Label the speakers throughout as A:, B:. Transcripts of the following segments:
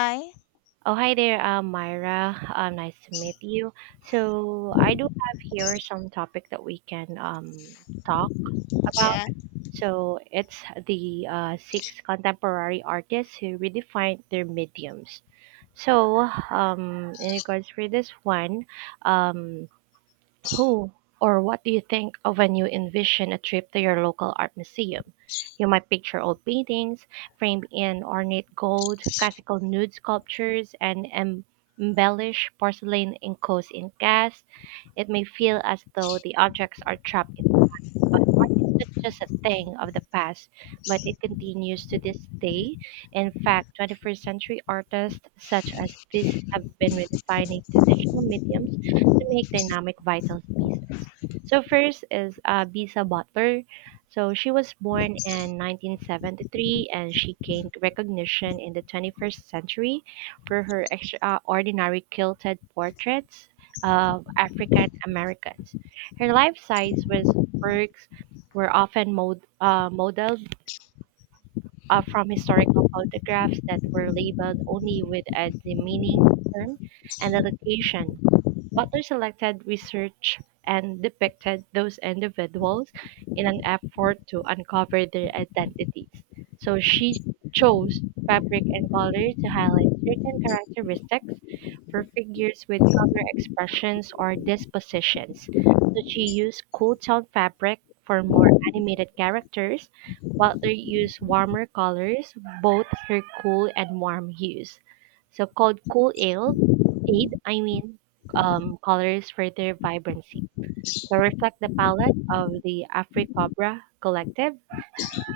A: Hi.
B: Oh, hi there, Myra. Nice to meet you. So, I do have here some topic that we can talk about.
A: Yeah.
B: So, it's the six contemporary artists who redefine their mediums. So, in regards for this one, um, who or what do you think of when you envision a trip to your local art museum? You might picture old paintings framed in ornate gold, classical nude sculptures, and embellished porcelain enclosed in glass. It may feel as though the objects are trapped in not just a thing of the past, but it continues to this day. In fact, 21st century artists such as these have been redefining traditional mediums to make dynamic vital pieces. So first is Bisa Butler. So she was born in 1973 and she gained recognition in the 21st century for her extraordinary quilted portraits of African Americans. Her life size was works were often modeled from historical photographs that were labeled only with a demeaning term and a location. Butler selected research and depicted those individuals in an effort to uncover their identities. So she chose fabric and color to highlight certain characteristics for figures with color expressions or dispositions. So she used cool tone fabric for more animated characters. Butler used warmer colors, both her cool and warm hues. So called cool aid, I mean, colors for their vibrancy. So reflect the palette of the Afri-Cobra Collective,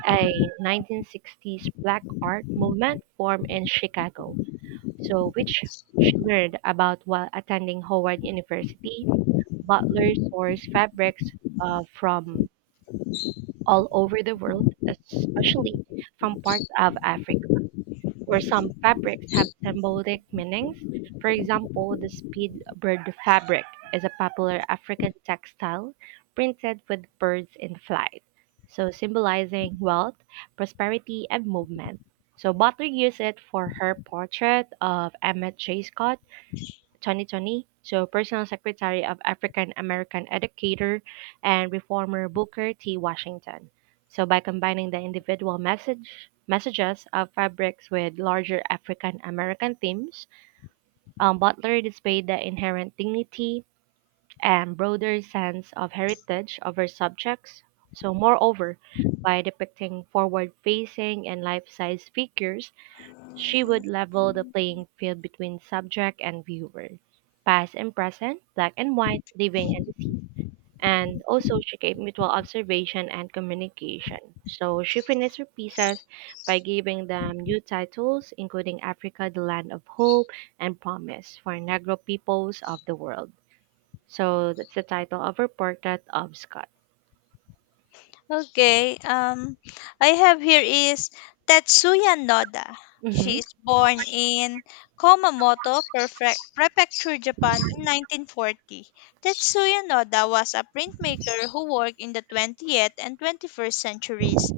B: a 1960s black art movement formed in Chicago. So which she learned about while attending Howard University. Butler sourced fabrics from all over the world, especially from parts of Africa, where some fabrics have symbolic meanings. For example, the speedbird fabric is a popular African textile printed with birds in flight, so symbolizing wealth, prosperity, and movement. So Butler used it for her portrait of Emmett J. Scott 2020. So, personal secretary of African American educator and reformer Booker T. Washington. So, by combining the individual messages of fabrics with larger African American themes, Butler displayed the inherent dignity and broader sense of heritage of her subjects. So, moreover, by depicting forward facing and life size figures, she would level the playing field between subject and viewer, past and present, black and white, living and deceased. And also, she gave mutual observation and communication. So, she finished her pieces by giving them new titles, including Africa, the Land of Hope and Promise for Negro Peoples of the World. So, that's the title of her portrait of Scott.
A: Okay. Um, I have here is Tetsuya Noda. She
B: Mhm.
A: is born in Komamoto, Prefecture, Japan in 1940. Tetsuya Noda was a printmaker who worked in the 20th and 21st centuries.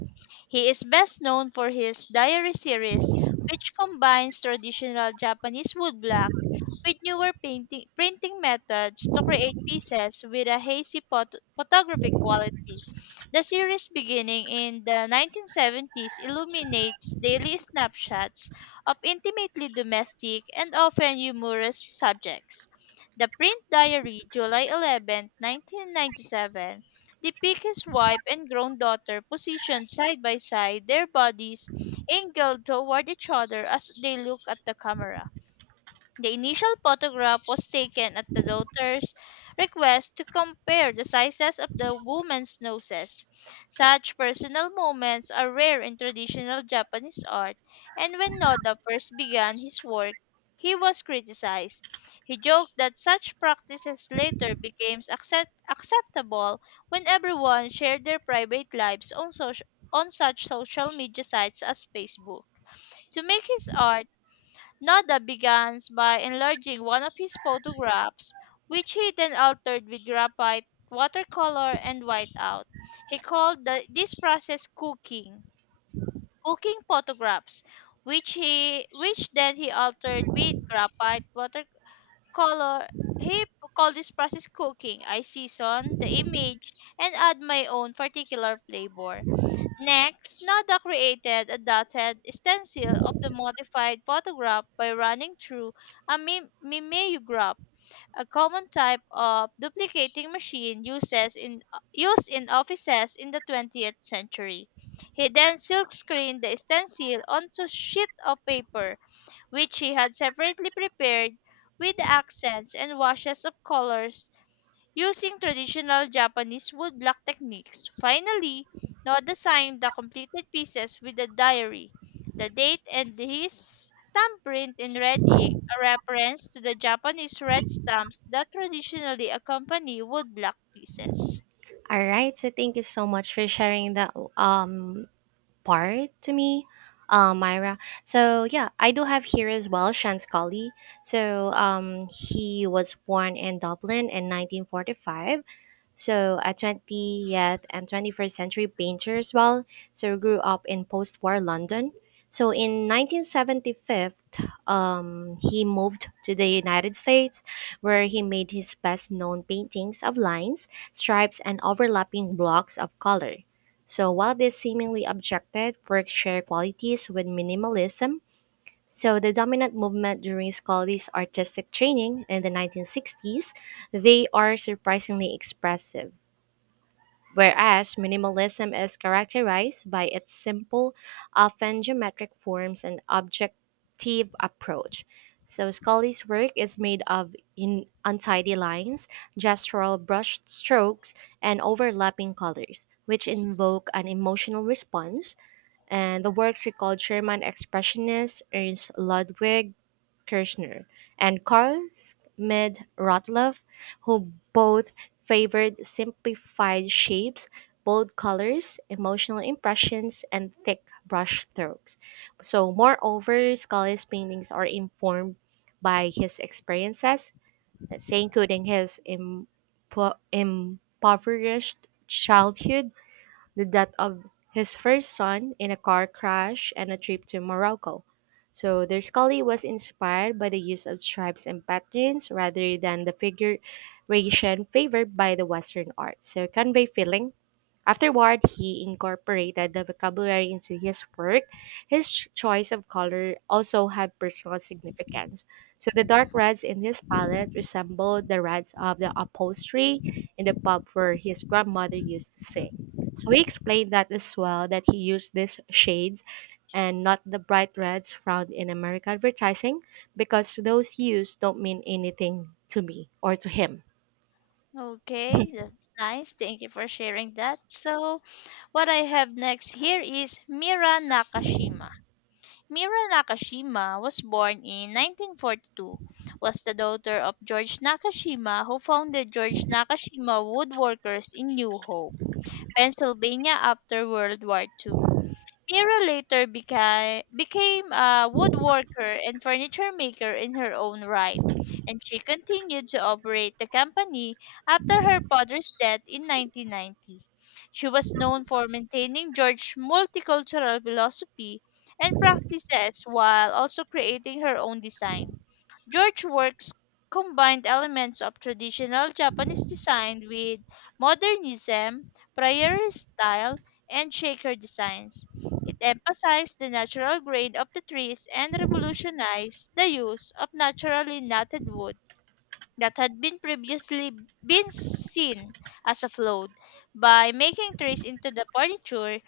A: He is best known for his diary series, which combines traditional Japanese woodblock with newer painting, printing methods to create pieces with a hazy photographic quality. The series, beginning in the 1970s, illuminates daily snapshots of intimately domestic and often humorous subjects. The Print Diary, July 11, 1997, they pick his wife and grown daughter positioned side by side, their bodies angled toward each other as they look at the camera. The initial photograph was taken at the daughter's request to compare the sizes of the woman's noses. Such personal moments are rare in traditional Japanese art, and when Noda first began his work, he was criticized. He joked that such practices later became acceptable when everyone shared their private lives on, on such social media sites as Facebook. To make his art, Noda begins by enlarging one of his photographs, which he then altered with graphite, watercolor, and whiteout. He called this process cooking, cooking photographs, which he which then he altered with graphite, watercolor. He called this process cooking. I season the image and add my own particular flavor. Next, Noda created a dotted stencil of the modified photograph by running through a mimeograph, a common type of duplicating machine used in offices in the 20th century. He then silkscreened the stencil onto sheet of paper, which he had separately prepared with accents and washes of colors using traditional Japanese woodblock techniques. Finally, Noda signed the completed pieces with a diary, the date, and his thumbprint in red ink, a reference to the Japanese red stamps that traditionally accompany woodblock pieces.
B: All right. So, thank you so much for sharing that part to me, Myra. So yeah, I do have here as well Sean Scully. So he was born in Dublin in 1945, so a 20th and 21st century painter as well. So grew up in post-war London. So in 1975, he moved to the United States, where he made his best-known paintings of lines, stripes, and overlapping blocks of color. So while these seemingly objective works share qualities with minimalism, so the dominant movement during Scotty's artistic training in the 1960s, they are surprisingly expressive. Whereas minimalism is characterized by its simple, often geometric forms and objective approach. So Scully's work is made of in untidy lines, gestural brush strokes, and overlapping colors, which invoke an emotional response. And the works we called Sherman Expressionists, Ernst Ludwig, Kirchner and Karl Schmidt Rottluff, who both favored simplified shapes, bold colors, emotional impressions, and thick brush strokes. So, moreover, Scully's paintings are informed by his experiences, let's say, including his impoverished childhood, the death of his first son in a car crash, and a trip to Morocco. So their scully was inspired by the use of stripes and patterns rather than the figuration favored by the Western art. So convey feeling. Afterward, he incorporated the vocabulary into his work. His choice of color also had personal significance. So the dark reds in his palette resembled the reds of the upholstery in the pub where his grandmother used to sing. So he explained that as well, that he used these shades and not the bright reds found in American advertising because those hues don't mean anything to me or to him.
A: Okay, that's nice. Thank you for sharing that. So, what I have next here is Mira Nakashima. Mira Nakashima was born in 1942, was the daughter of George Nakashima, who founded George Nakashima Woodworkers in New Hope, Pennsylvania after World War II. Mira later became a woodworker and furniture maker in her own right, and she continued to operate the company after her father's death in 1990. She was known for maintaining George's multicultural philosophy and practices while also creating her own design. George's works combined elements of traditional Japanese design with modernism, prayer style, and shaker designs. It emphasized the natural grain of the trees and revolutionized the use of naturally knotted wood that had been previously been seen as a flood. By making trees into the furniture,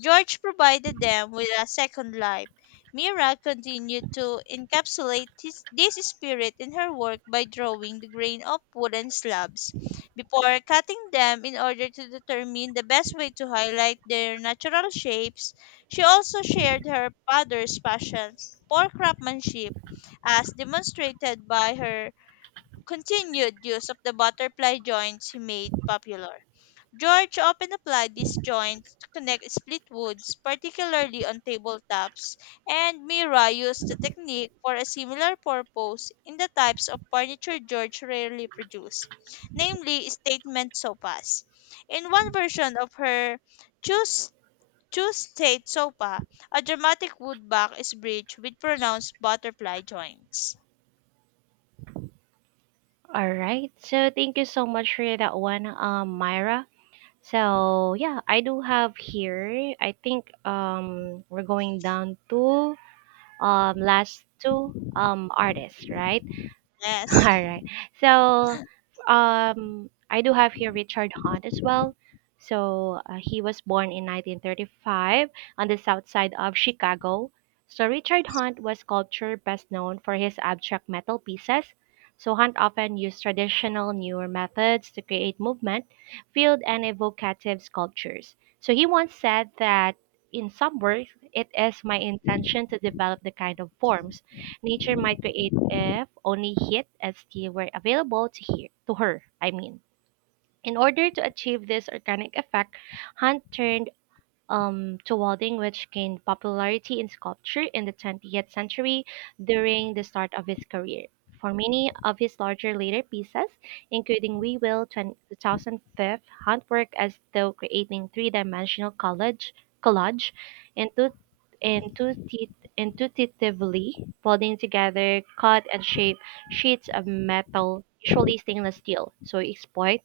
A: George provided them with a second life. Mira continued to encapsulate this spirit in her work by drawing the grain of wooden slabs before cutting them in order to determine the best way to highlight their natural shapes. She also shared her father's passion for craftsmanship, as demonstrated by her continued use of the butterfly joints he made popular. George often applied these joints to connect split woods, particularly on tabletops, and Mira used the technique for a similar purpose in the types of furniture George rarely produced, namely statement sofas. In one version of her choose choose state sofa, a dramatic wood back is bridged with pronounced butterfly joints.
B: All right. So thank you so much for that one, Myra. So yeah, I do have here. I think we're going down to last two artists, right? All
A: Yes.
B: right. So, I do have here Richard Hunt as well. So, he was born in 1935 on the south side of Chicago. So, Richard Hunt was sculpture best known for his abstract metal pieces. So, Hunt often used traditional newer methods to create movement, field, and evocative sculptures. So, he once said that in some works, it is my intention to develop the kind of forms Nature might create if only heat and steam were available to her. I mean, in order to achieve this organic effect, Hunt turned to welding, which gained popularity in sculpture in the 20th century during the start of his career. For many of his larger later pieces, including We Will 2005, Hunt worked as though creating three-dimensional collage intu- intuitive, intuitively, welding together cut and shape sheets of metal, usually stainless steel. So he exploit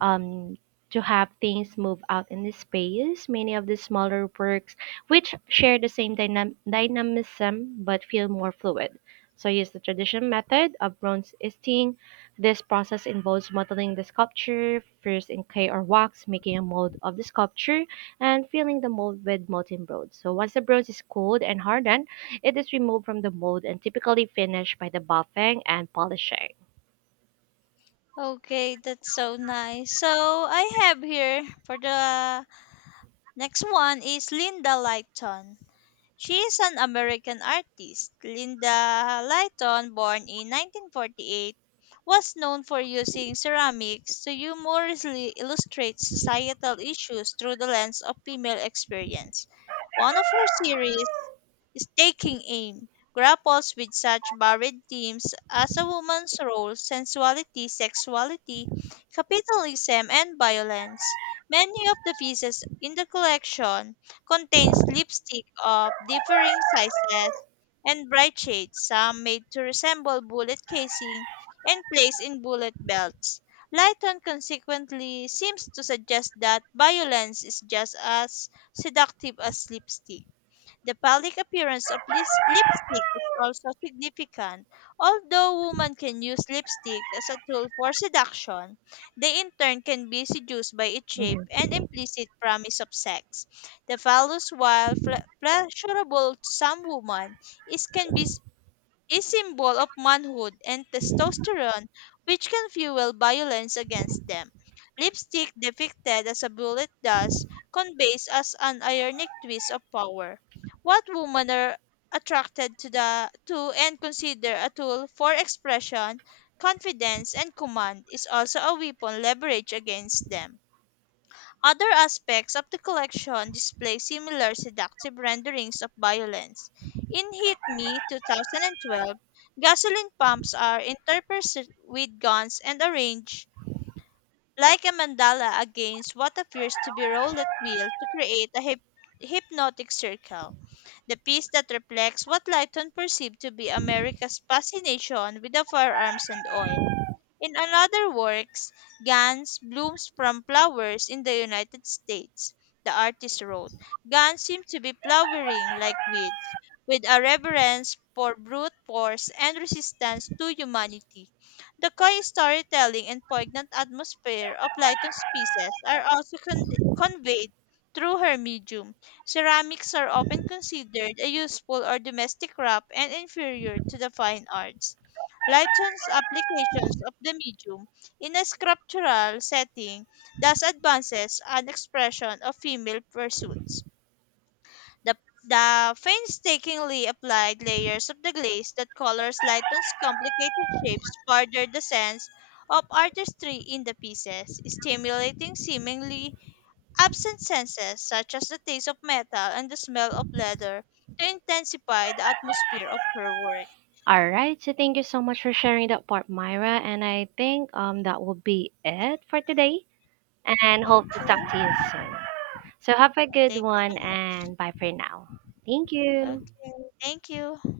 B: um, to have things move out in the space. Many of the smaller works, which share the same dynamism but feel more fluid. So, use the traditional method of bronze easting. This process involves modeling the sculpture first in clay or wax, making a mold of the sculpture, and filling the mold with molten bronze. So, once the bronze is cooled and hardened, it is removed from the mold and typically finished by the buffing and polishing.
A: Okay, that's so nice. So I have here for the next one is Linda Lighton. She is an American artist. Linda Lytton, born in 1948, was known for using ceramics to humorously illustrate societal issues through the lens of female experience. One of her series, Taking Aim, grapples with such varied themes as a woman's role, sensuality, sexuality, capitalism, and violence. Many of the pieces in the collection contains lipstick of differing sizes and bright shades, some made to resemble bullet casing and placed in bullet belts. Lighton consequently seems to suggest that violence is just as seductive as lipstick. The public appearance of lipstick is also significant. Although women can use lipstick as a tool for seduction, they in turn can be seduced by its
B: Mm-hmm.
A: shape and implicit promise of sex. The phallus, while pleasurable to some women, is can be a symbol of manhood and testosterone, which can fuel violence against them. Lipstick, depicted as a bullet, thus conveys as an ironic twist of power. What women are attracted to and consider a tool for expression, confidence, and command is also a weapon leveraged against them. Other aspects of the collection display similar seductive renderings of violence. In Hit Me 2012, gasoline pumps are interspersed with guns and arranged like a mandala against what appears to be rolled at will to create a hypnotic circle. The piece that reflects what Lighton perceived to be America's fascination with the firearms and oil. In another works, "Gans blooms from flowers in the United States," the artist wrote. Gans seem to be flowering like weeds, with a reverence for brute force and resistance to humanity. The coy storytelling and poignant atmosphere of Lighton's pieces are also conveyed through her medium. Ceramics are often considered a useful or domestic craft and inferior to the fine arts. Lightsun's applications of the medium in a sculptural setting thus advances an expression of female pursuits. The, the painstakingly applied layers of the glaze that colors Lighton's complicated shapes further the sense of artistry in the pieces, stimulating seemingly absent senses such as the taste of metal and the smell of leather to intensify the atmosphere of her work.
B: All right. So thank you so much for sharing that part, Myra. And I think that will be it for today. And hope to talk
A: Okay,
B: to you soon. So have a good
A: thank you
B: one
A: so much.
B: and bye for now. Thank you.
A: Okay. Thank you.